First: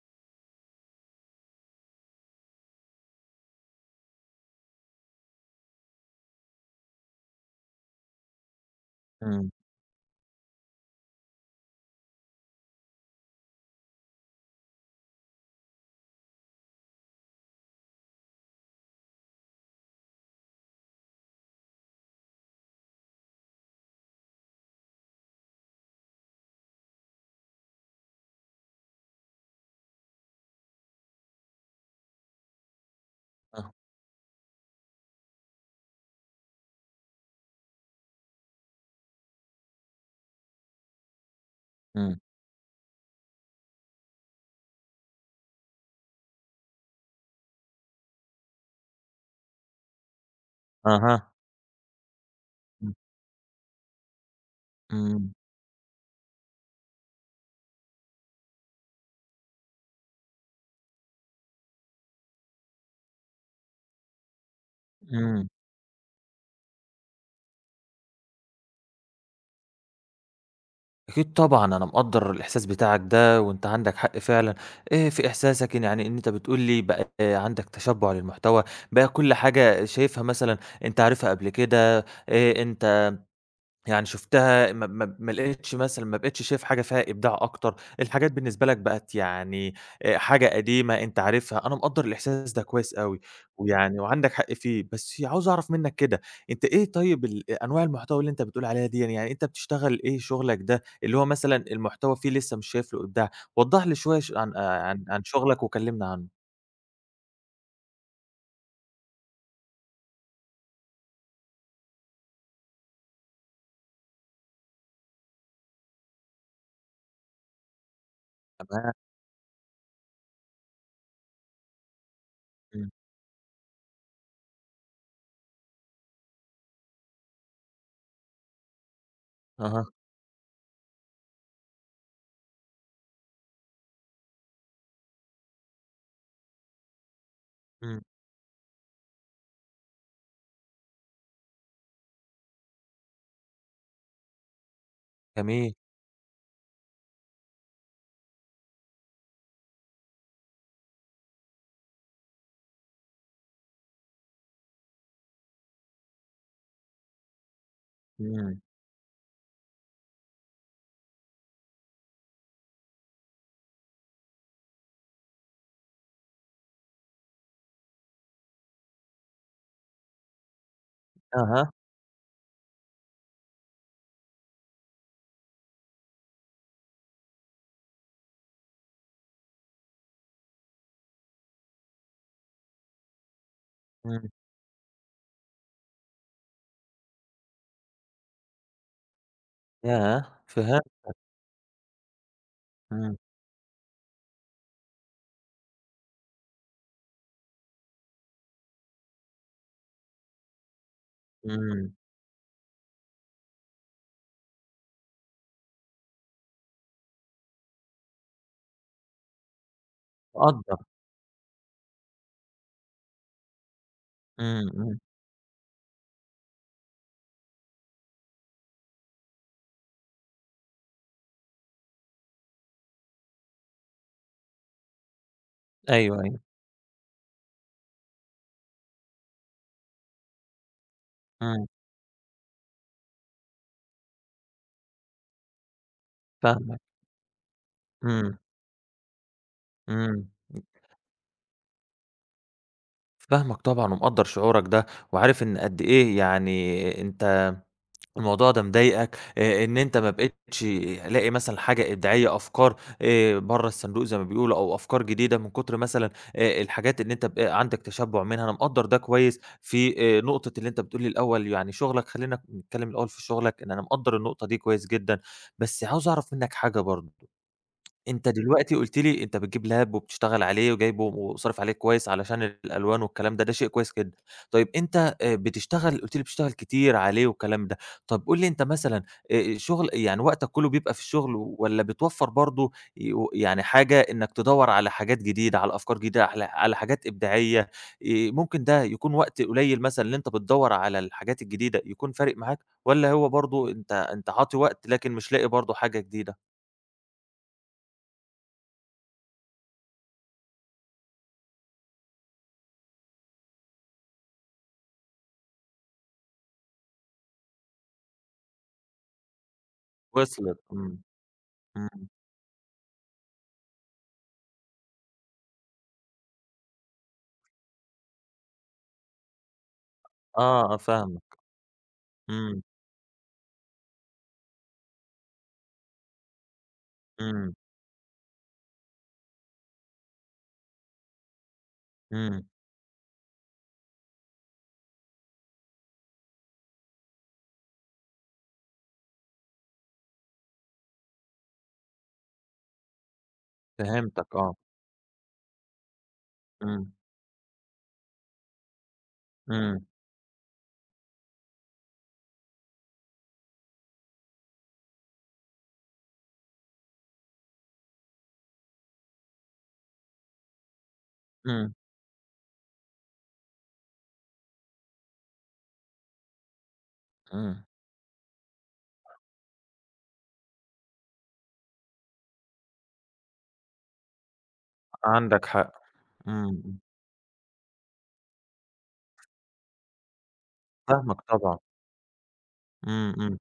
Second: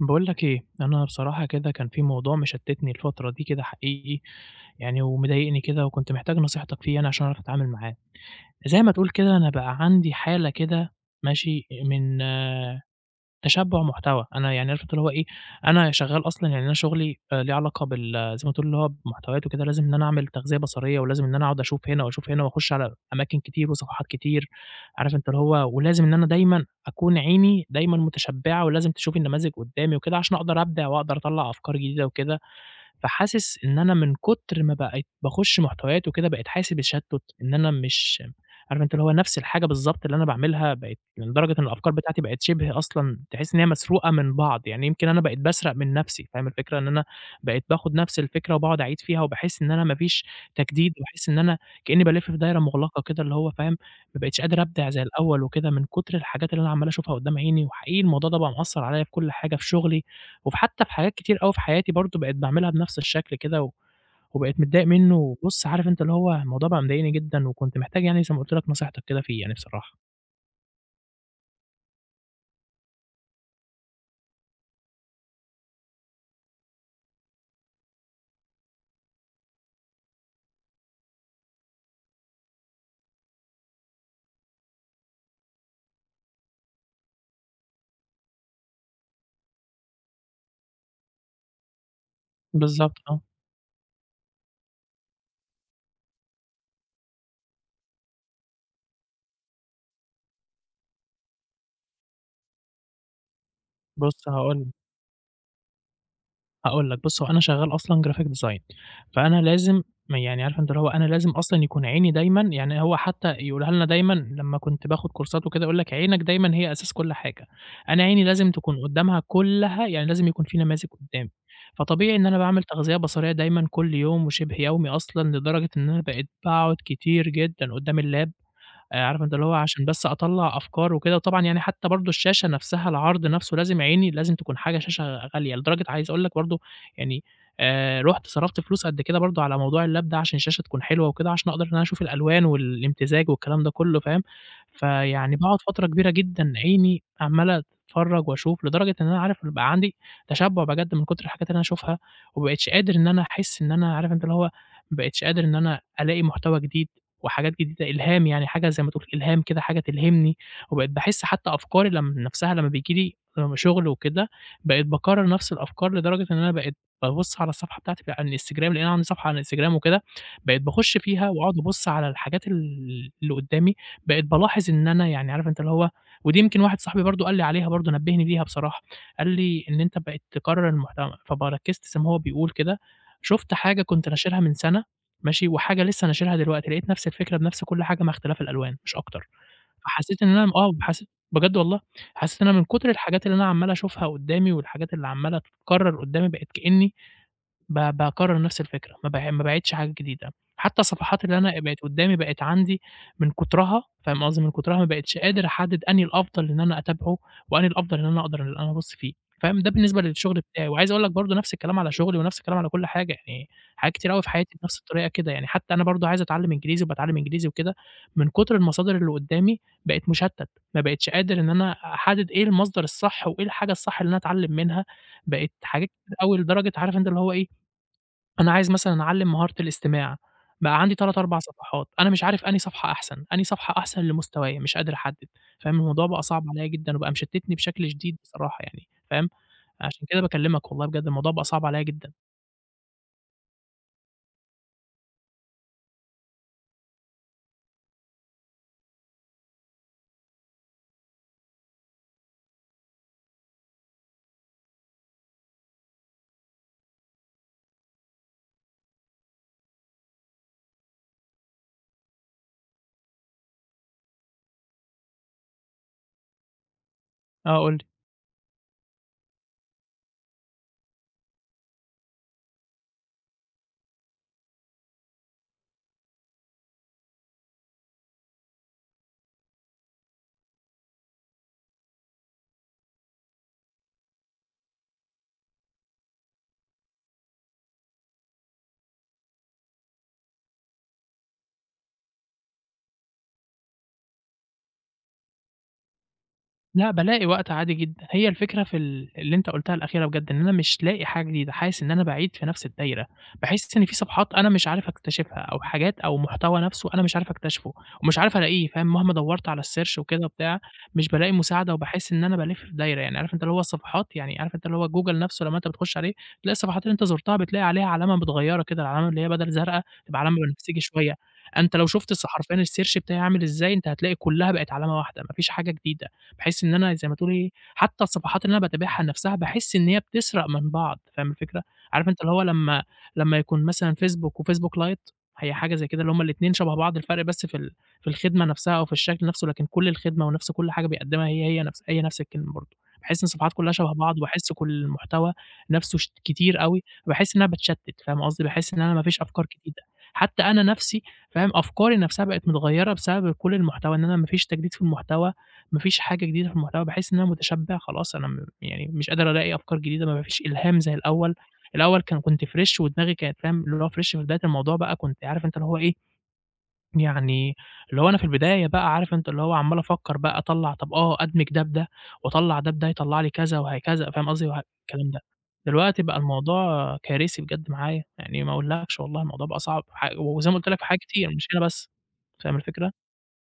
باقول لك إيه، أنا بصراحة كده كان في موضوع مشتتني الفترة دي كده حقيقي يعني ومضايقني كده وكنت محتاج نصيحتك فيه يعني عشان أعرف أتعامل معاه. زي ما تقول كده أنا إمم. بقى عَندي حالة كده ماشي إ من تشبُّع محتوى، أنا يعني عارف أنت اللي هو إيه، أنا شغّال أصلًا يعني أنا شُغلي آآ ليه علاقة بال زي ما تقول هو بمحتويات و كده لازم إن أنا أعمل تغذية بصرية ولازم إن أنا أقعد أشوف هِنا وأشوف هِنا وأخُش على أماكن كتير وصفحات كتير. عارف أنت اللي هو ولازم إن أنا دايمًا أكون عيني دايمًا متشبعة ولازم تشوف النماذج قدّامي وكده عشان أقدر أبدِع وأقدر أطلّع أفكار جديدة وكده. فحاسس آه. إن أنا من كُتر ما بقيت باخش محتويات وكده بقيت حاسس بتشتت إن أنا مش عارف أنت اللي هو نَفْس الحاجة بالضبط اللي أنا باعملها بقيت من درجة إن الأفكار إمم. بتاعتي بقت شِبه أصلًا تحس ان هي مسروقة من بعض، يعني يمكن أنا بقيت باسرق من نَفْسي. فاهم الفكرة؟ إن أنا بقيت باخد نَفْس الفكرة وباقعد أعيد فيها وباحس إن أنا ما فيش تجديد، أها. باحس إن أنا كأني بالِف في دايرة إمم. مُغلقة كده اللي هو فاهم؟ ما بقيتش قادر أبدِع زي إمم. الأول وكده من كُتر الحاجات اللي أنا عَمّال أشوفها قدّام عيني. وحقيقي الموضوع ده بقى مأثّر عليَّ في كل حاجة في شُغلي وفي حتّى في حاجات كتير أوي في حياتي برضه بقيت باعملها بنَفْس الشكل كده وبقيت متضايق منُّه، إمم. وبُص عارف أنت اللي هو الموضوع بقى مضايقني جدًا وكنت محتاج يعني زي ما قُلت لك نصيحتك كده فيه يعني بصراحة. أكيد طبعًا أنا مقدر الإحساس بتاعك ده وأنت عندك حق فعلًا آآ في إحساسك يعني إن أنت بتقول لي بقى عندك تشبع للمحتوى، بقى كل حاجة شايفها مثلًا أنت عارفها قبل كده، آآ أنت يعني شُفتها ما ما ما لقيتش مثلًا ما بقيتش شايف حاجة فيها إبداع أكتر، الحاجات بالنسبة لك بقت يعني آآ حاجة قديمة أنت عارفها، أنا مقدر الإحساس ده كويس بالضبط أوي آه. ويعني وعندك حق فيه، بس عاوز أعرف منك كده أنت إيه طيب ال أ أنواع المحتوى اللي أنت بتقول عليها ديًّا يعني يعني أنت بتشتغل إيه شغلك ده اللي هو مثلًا المحتوى فيه لسه مش شايف له إبداع؟ وضّح لي شوية بص ش عن هاقول لك. آآ عن شغلك وكلمني عنه. هاقول لك بُص هو أنا شغال أصلًا graphic design، فأنا لازم م يعني عارف أنت اللي هو أنا لازم أصلًا يكون عيني دايمًا يعني هو حتى يقولها لنا دايمًا لمّا كنت باخد كورسات وكده يقول لك: "عينك دايمًا هي أساس كل حاجة،" أنا عيني لازم تكون تمام. قدامها كلها يعني لازم يكون في نماذج قدامي، فطبيعي إن أنا باعمل إمم. تغذية بصرية دايمًا كل يوم وشبه يومي أصلًا لدرجة إن أنا بقيت باقعد كتير جدًا قدام اللاب. آآ عارف أنت اللي هو أها. عشان بس أطلّع أفكار وكده، وطبعا يعني حتى برضه الشاشة نفسها العرض نفسه لازم عيني لازم تكون حاجة شاشة غالية، لدرجة عايز أقول لك برضه يعني آآ إمم. رُحت صرفت فلوس قد كده برضه على موضوع اللاب ده عشان الشاشة تكون حلوة وكده عشان أقدر أنا أشوف الألوان والإمتزاج والكلام ده كله فاهم. فيعني باقعد جميل. فترة كبيرة جدًا عيني عمال أتفرج وأشوف لدرجة إن أنا عارف يبقى عندي تشبع بجد من كتر الحاجات اللي أنا أشوفها وما بقيتش قادر إن أنا أحس إن أنا عارف اللي هو ما بقيتش قادر إن أنا ألاقي محتوى جديد وحاجات جديدة إلهام يعني إمم. حاجة زي ما تقول إلهام كده حاجة تلهمني، وبقيت باحس حتى أفكاري لم نفسها لما بييجي لي شغل وكده بقيت باكرر نفس الأفكار لدرجة إن أنا بقيت بابص على الصفحة بتاعتي على الانستجرام؛ لأن أنا عندي صفحة على الانستجرام وكده، بقيت باخش فيها وأقعد أها. أبص على الحاجات ال اللي قدامي بقيت بالاحظ إن أنا يعني عارف أنت اللي هو ودي يمكن واحد صاحبي برضه قال لي عليها برضه نبهني بيها بصراحة قال لي: إن "أنت بقيت تكرر المحتوى" فب ركزت زي ماهو بيقول كده شُفت حاجة كنت إمم. ناشرها من سنة ماشي وحاجة لسه ناشرها دلوقتي، لقيت نفس الفكرة بنفس كل حاجة مع اختلاف الألوان مش أكتر. فحسيت إن ياه أنا آه حسيت فهمتك. بجد والله حسيت إن أنا من كتر امم. الحاجات اللي أنا عمال أشوفها قدامي والحاجات اللي عمالة تتكرر قدامي بقيت كأني ب باكرر نفس الفكرة ما ب ما باعيدش حاجة جديدة، حتى الصفحات اللي أنا بقت إمم. قدامي بقت عندي من كترها فاهم قصدي من كترها ما بقيتش قادر أحدد أنهي الأفضل إن أنا أتابعه وأنهي الأفضل إن أنا أقدر أنا أبص فيه فاهم، ده بالنسبة للشغل بتاعي تقدّر. وعايز أقول لك برضه نفس الكلام على شغلي ونفس الكلام. على كل حاجة يعني حاجات كتير أوي في حياتي إمم بنفس إمم. الطريقة كده يعني حتى أنا برضه عايز أتعلم إنجليزي وباتعلم إنجليزي وكده من كتر المصادر اللي قدامي بقيت مشتت ما بقيتش قادر إن أنا أحدد إيه المصدر الصح وإيه الحاجة الصح اللي أنا أتعلم منها، بقيت حاجات كتير أيوه أوي أيوه. لدرجة عارف أنت اللي هو إيه. أنا عايز مثلًا أعلم مهارة الاستماع بقى عندي 3، 4 امم. صفحات، أنا مش عارف أنهي صفحة أحسن أنهي صفحة أحسن لمستوايا مش قادر أحدد فاهم الموضوع بقى صعب عليّا فاهمك. جدًا، وبقى مشتتني بشكل شديد إمم. بصراحة يعني فاهم عشان كده امم. باكلمك والله بجد الموضوع بقى صعب عليّا جدًا. فاهمك طبعًا ومقدَّر شعورك ده وعارف إن قد إيه يعني أنت الموضوع ده مضايقك، آآ إن أنت ما بقيتش لاقي مثلًا حاجة إبداعية أفكار آآ برا الصندوق زي ما بيقولوا أو أفكار جديدة من كُتر مثلًا آآ الحاجات إن أنت ب عندك تشبُّع منها، أنا مقدَّر ده كويس في آآ نقطة اللي أنت بتقول لي الأول يعني شغلك خلينا نتكلم الأول في شغلك؛ لإن أنا مقدَّر النقطة دي كويس جدًا، بس عاوز أعرف منك حاجة برضو، آه قل لي. أنت دلوقتي قلت لي أنت بتجيب لاب وبتشتغل عليه وجايبه وصارف عليه كويس علشان الألوان والكلام ده، ده شيء كويس جدًا، طيب أنت آآ بتشتغل قلت لي بتشتغل كتير عليه والكلام ده، طَب قل لي أنت مثلًا آآ شغل يعني وقتك كله بيبقى في الشغل والّا بتوفَّر برضو ي يعني حاجة إنك تدوَّر على حاجات جديدة على أفكار جديدة على على حاجات إبداعية ي ممكن ده يكون وقت قليل مثلًا اللي أنت بتدوَّر على الحاجات الجديدة يكون فارق معاك والّا هو برضو أنت أنت عاطي وقت لكن مش لاقي برضو حاجة جديدة؟ لأ بالاقي وقت عادي جدًا، هي الفكرة في ال اللي أنت قلتها الأخيرة بجد إن أنا مش لاقي حاجة جديدة، حاسس إن أنا باعيد في نفس الدايرة، باحس إن فيه صفحات أنا مش عارف أكتشفها أو حاجات أو محتوى نفسه أنا مش عارف اكتشفه ومش عارف ألاقيه فاهم، مهما دوَّرت على الsearch وكده وصِلِت وبتاع إمم. مش بالاقي مساعدة إمم. وباحس إن أنا بالِف في دايرة، يعني عارف أنت اللي هو الصفحات يعني عارف أنت اللي هو جوجل نفسه لما أنت بتخش عليه تلاقي الصفحات اللي أنت زُرتها بتلاقي عليها علامة متغيرة كده العلامة اللي هي بَدَل زرقا تبقى علامة آه بنفسجي شوية، فاهمك. أنت لو شُفت الص حرفيًا إمم. الsearch بتاعي عامل إزاي أنت هتلاقي كلها بقت علامة واحدة ما فيش حاجة جديدة. باحس إن أنا زي ما تقول إيه إمم. حتى الصفحات اللي أنا باتابعها نفسها باحس إن هي بتسرق من بعض فاهم الفكرة، عارف أنت اللي هو إمم. لما لما يكون مثلًا فيسبوك وفيسبوك لايت هي حاجة زي كده اللي هُم الاتنين شبه بعض الفَرْق بس في ال في الخدمة نفسها أو في الشكل نفسه، لكن كل الخدمة ونفس كل حاجة بيقدمها هي هي نفس هي نفس الكلمة برضو. باحس إن الصفحات كلها شبه بعض فهمتَك وباحس آه. كل المحتوى نفسه ش كتير أوي إمم. فباحس إن أنا باتشتت فاهم قصدي، باحس إن أنا ما فيش أفكار جديدة، إمم. حتى أنا نفسي فاهم أفكاري نفسها بقت متغيرة بسبب كل المحتوى إن أنا ما فيش تجديد في المحتوى ما فيش حاجة جديدة في المحتوى باحس إن أنا متشبع خلاص أنا م يعني مش قادر ألاقي أفكار جديدة م ما فيش إلهام زي الأول، إمم. الأول كان كنت fresh ودماغي كانت فاهم اللي هو fresh في بداية الموضوع بقى كنت عارف أنت اللي هو إيه، يعني إمم. اللي هو أنا في البداية بقى عارف أنت اللي هو عَمَّال أفكر بقى أطلَّع طَب آه أدمج ده بده وأطلَّع ده بده يطلَّع لي كذا وهكذا فاهم قصدي وه الكلام ده. عندك حق. دلوقتي بقى إمم إمم. الموضوع كارثي بجد معايا، يعني ما أقولكش والله الموضوع بقى صعب ح وزي ما قلت لك في حاجات فاهمك كتير مش طبعًا. هنا بس، فاهم الفكرة؟ إمم إمم.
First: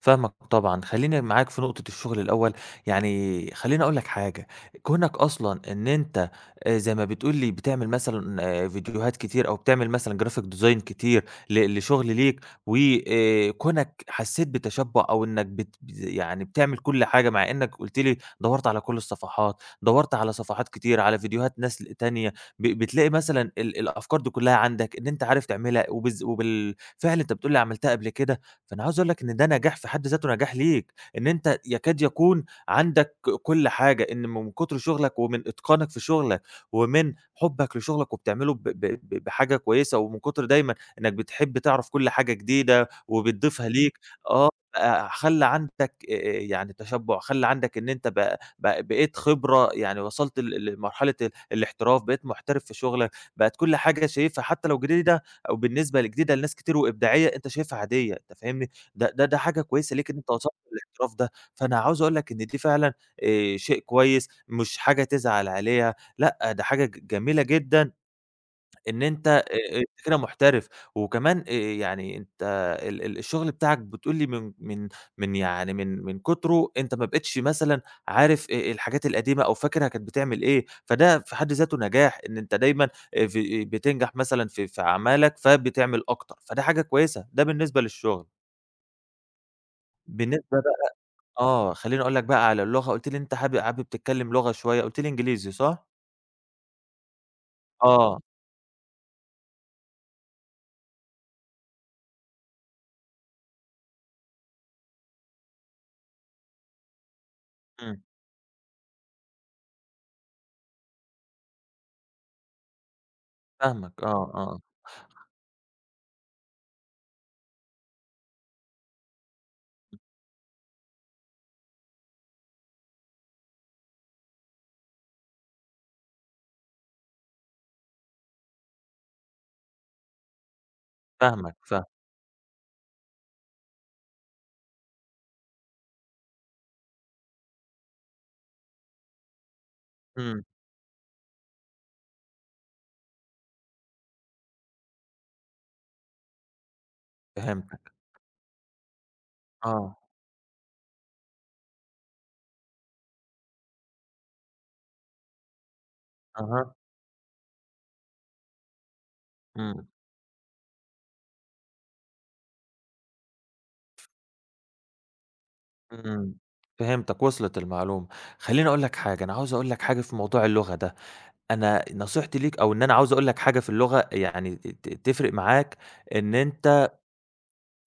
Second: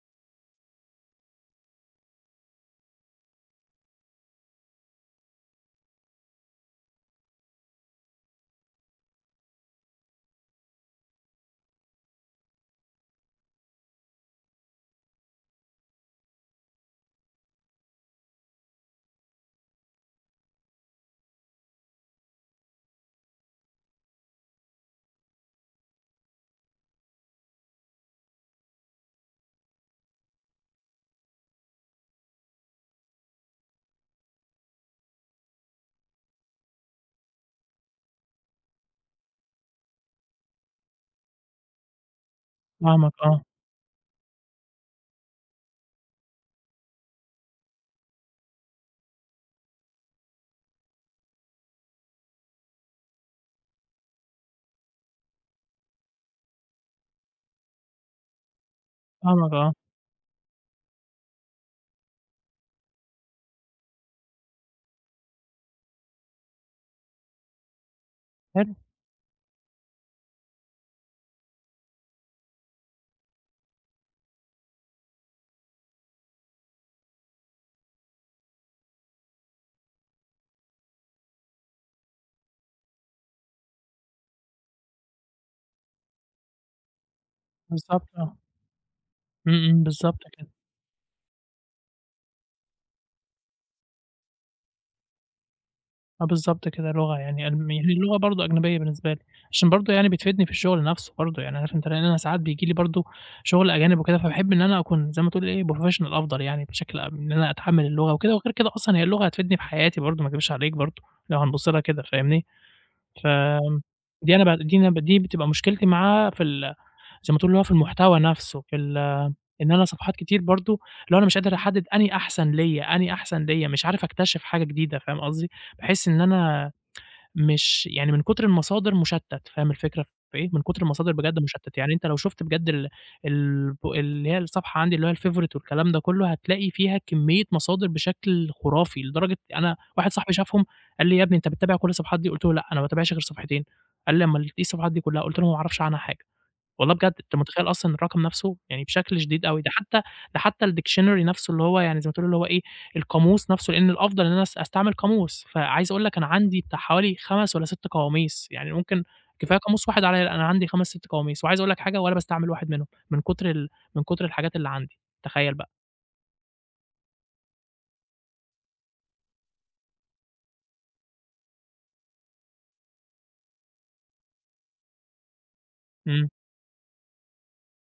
فاهمك طبعًا. خليني معاك في نقطة الشغل الأول يعني خليني أقول لك حاجة، كونك أصلًا إن أنت آآ زي ما بتقول لي بتعمل مثلًا فيديوهات كتير أو بتعمل مثلًا graphic design كتير ل لشغل ليك، و آآ كونك حسيت بتشبُّع أو إنك بت يعني بتعمل كل حاجة مع إنك قلت لي دوَّرت على كل الصفحات، دوَّرت على صفحات كتير على فيديوهات ناس تانية، ب بتلاقي مثلًا ال الأفكار دي كلها عندك إن أنت عارف تعملها وبالذ وبالفعل أنت بتقول لي عملتها قبل كده، فأنا عايز أقول لك إن ده نجاح في حد ذاته نجاح ليك؛ إن أنت يكاد يكون عندك كل حاجة، إن من كُتر شغلك ومن إتقانك في شغلك ومن حُبك لشغلك وبتعمله ب ب ب بحاجة كويسة، ومن كُتر دايمًا إنك بتحب تعرَف كل حاجة جديدة فاهمك آه. وبتضيفها ليك آه بقى خلّى عندك آآ آآ يعني تشبُّع، خلّى عندك إن أنت ب ب بقيت خبرة يعني وصَلت ل لمرحلة ال الاحتراف بقيت محترف في شغلك، بقت كل حاجة شايفها حتى لو جديدة أو بالنسبة ل جديدة لناس كتير وإبداعية، أنت شايفها عادية أنت فاهمني، ده ده ده فاهمك حاجة آه. كويسة ليك إن أنت وصَلت الاحتراف ده، فأنا عاوز أقول لك إن دي فعلًا آآ شيء كويس مش حاجة تزعل عليها لأ ده حاجة ج جميلة جدًا حلو. إن أنت آآ انت كده محترف، وكمان آآ يعني أنت ال ال الشغل بتاعك بتقول لي من من من يعني من من كُتره أنت ما بقيتش مثلًا عارف آآ آآ الحاجات القديمة أو فاكرها كانت بتعمل إيه، فده في حد ذاته نجاح إن أنت دايمًا آآ ف بتنجح مثلًا في في أعمالك فبتعمل أكتر فده حاجة كويسة. ده بالنسبة بالضبط للشغل. آه. إمم، إمم بالضبط كده. بالنسبة بقى آه خلّيني اقول لك بقى على اللغة، قُلت لي أنت هاب حابب تتكلّم لغة شوية، قُلت لي إنجليزي صح؟ آه بالضبط كده لغة يعني أنا ما هي اللغة آه. برضه أجنبيّة بالنسبة لي، عشان برضه يعني بتفيدني في الشغل نَفْسه برضه يعني علشان تلاقيني أنا ساعات بييجي لي برضه شُغل أجانب وكده، فباحب إن أنا أكون زي ما تقول إيه بروفيشنال أفضل يعني بشكل أم إن أنا أتحمّل إمم. اللغة وكده وغير كده أصلًا هي اللغة هتفيدني في حياتي برضه ما اكدبش عليك برضه، لو هنبُصّ لها كده. فاهمني، فآمم فاهمك آه آه دي أنا ب آه. دي أنا ب دي بتبقى مشكلتي معاها في ال زي ما تقول اللي هو في المحتوى نَفْسه في ال إن أنا صفحات كتير برضه اللي هو أنا مش قادر احدد أنهي أحسن ليَّ أنهي أحسن ليَّ مش عارف اكتشف حاجة جديدة. فاهم قصدي؟ باحس إن أنا مش يعني من كُتر المصادر مشتت. فاهم الفكرة في إيه؟ من كُتر المصادر بجد فاهمك مشتت. فاه يعني أنت لو شُفت بجد ال البو اللي هي الصفحة عَندي اللي هو الfavorite والكلام ده كلّه هتلاقي فيها كميّة مصادر بشكل خُرافي لدرجة أنا واحد صاحبي إمم. شافهم قال لي إيه "يا ابني أنت بتتابع كل الصفحات دي؟" قُلت له "لأ أنا ما باتابعش غير صفحتين." قال لي "امال إيه الصفحات دي كّلها؟" قُلت له "ما اعرفش عنها حاجة." والله بجد أنت متخيّل فهمتك. أصلًا الرقم نَفْسه؟! يعني بشكل شديد أوي ده آه. حتّى ده حتّى الdictionary نَفْسه اللي هو يعني زي ما تقول اللي هو إيه القاموس نَفْسه، لإن الأفضل إن أنا اس استعمل قاموس، فعايز اقول لك أنا عَندي أها. بتاع حوالي 5 والّا 6 قواميس يعني ممكن كفاية إمم. قاموس 1 عليَّ لأ أنا عَندي 5 6 قواميس. وعايز اقول لك حاجة ولا باستعمل 1 منهم، من كُتر ال من كُتر الحاجات اللي عَندي. تخيّل بقى؟ إمم، فهمتك وصلِت المعلومة. خلّيني اقول لك حاجة أنا عاوز اقول لك حاجة في موضوع اللغة ده، أنا أ نصيحتي ليك أو إن أنا عاوز اقول لك حاجة في اللغة يعني ت ت تفرِق معاك إمم. إن أنت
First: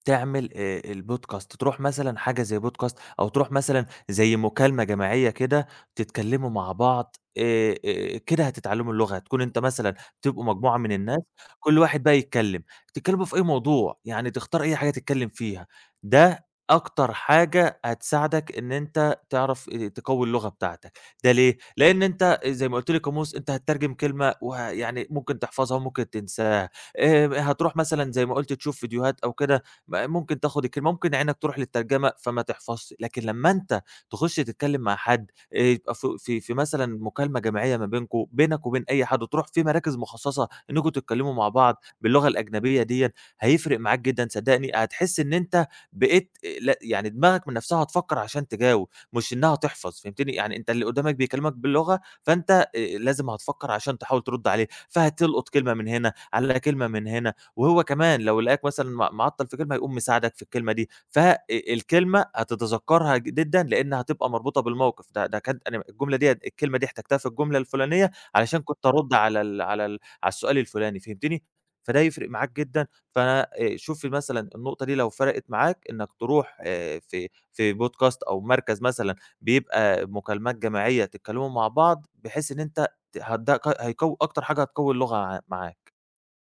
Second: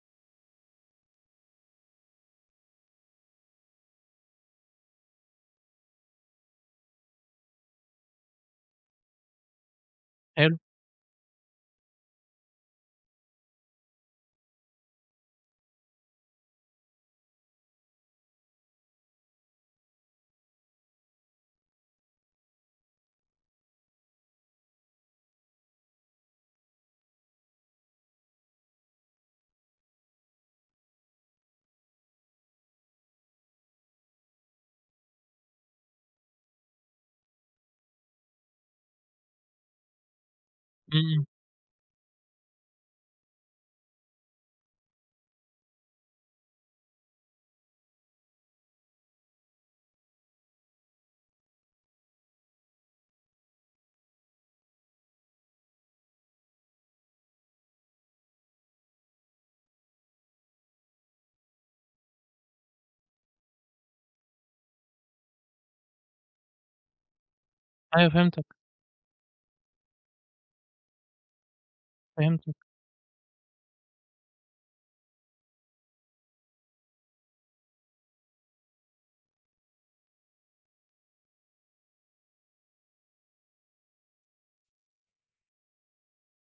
تعمل آآ البودكاست ترُوح مثلًا حاجة زي بودكاست أو ترُوح مثلًا زي مكالمة جماعيّة كده تتكلموا مع بعض آآ آآ كده هتتعلموا اللغة، هتكون أنت مثلًا تبقوا حلو. مجموعة من الناس كل واحد بقى يتكلّم، تتكلموا في أي موضوع يعني تختار أي حاجة تتكلّم فيها ده أكتر حاجة هتساعدك إن أنت تعرف آآ تقوّي اللغة بتاعتك. ده ليه؟ لإن أنت آآ زي ما قُلت لي قاموس أنت هتترجم كلمة وه يعني ممكن تحفظها وممكن تنساها آآ م هترُوح مثلًا زي ما قُلت تشوف ڨيديوهات أو كده مأ ممكن تاخد الكلمة، ممكن عينك ترُوح للترجمة فما تحفظش، لكن لما أنت تخُش تتكلّم مع حد آآ يبقى ف في في مثلًا مكالمة جماعيّة ما بينكم، بينك وبين أي حد، وترُوح في مراكز مخصصة إنّكم إمم. تتكلموا مع بعض باللغة الأجنبية دِيَّة، هيفرِق معاك جدًا صدّقني هتحس إن أنت بقيت آآ لأ يعني دماغك من نَفْسها هتفكّر عشان تجاوب، مش إنّها تحفظ. فهمتني؟ يعني أنت اللي قدّامك بيكلّمك باللغة فأنت إ أ لازم هتفكّر عشان تحاول ترد عليه، فهتلقُط كلمة من هِنا على كلمة من هِنا، وهو كمان لو لقاك مثلًا مع معطّل في كلمة هيقوم مساعدك في الكلمة دي ف إ الكلمة هتتذكّرها جدًا لإنّ هتبقى مربوطة بالمَوقِف ده ده كانت الجملة أنهي مَ الجملة دِيَّة الكلمة دي احتجتها في الجملة أيوَه الفُلانيّة فهمتك. علشان كنت ارد على ال على ال على السؤال الفُلاني. فهمتني؟ فده هيفرق معاك فهمتك. جدًا ف آآ شوف لي مثلًا النقطة دي لو فرقِت معاك إنّك ترُوح آآ في في بودكاست أو مركز مثلًا بيبقى مكالمات جماعيّة تتكلموا مع بعض بحيث إن أنت ت هت ده قي هيقوّي أكتر حاجة هتقوّي اللغة عَ معاك.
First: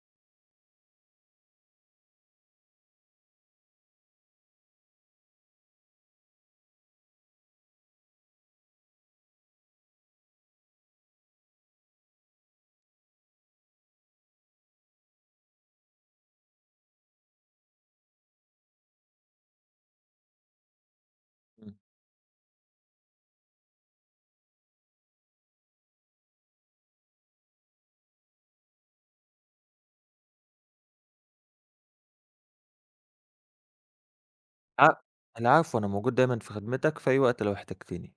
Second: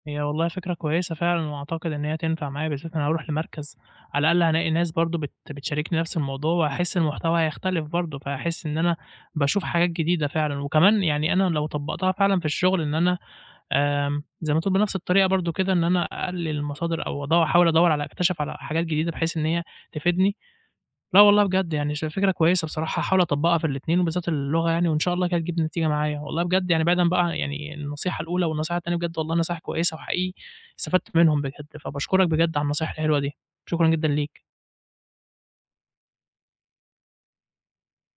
هي والله فكرة كويسة فعلًا وأعتقد إن هي هتنفع معايا، بالذات أنا هارُوح لمركز على الأقل هالاقي ناس برضه بت بتشاركني نَفْس الموضوع وهاحس المحتوى هيختلف برضه، فهاحس إن أنا باشوف حاجات جديدة فعلًا، وكمان يعني أنا لو طبّقتها فعلًا في الشغل إن أنا آمم زي ما تقول بنَفْس الطريقة برضه كده إن أنا أقلل المصادر أو ادوّ احاول ادوّر على أكتشف على حاجات جديدة بحيث إن هي تفيدني. لأ والله بجد إمم. يعني ش فكرة كويسة بصراحة هاحاول اطبّقها في الإتنين وبالذات اللغة يعني، وإن شاء الله كده تجيب نتيجة معايا. والله بجد يعني بعيدًا بقى عن يعني النصيحة الأولى والنصيحة التانية بجد والله نصايح كويسة وحقيقي استفدت منهم بجد، فباشكرك بجد على النصايح الحلوة دي. شكرًا جدًا ليك. ع العفو أنا موجود دايمًا في خدمتك في أي وقت لو احتجتني.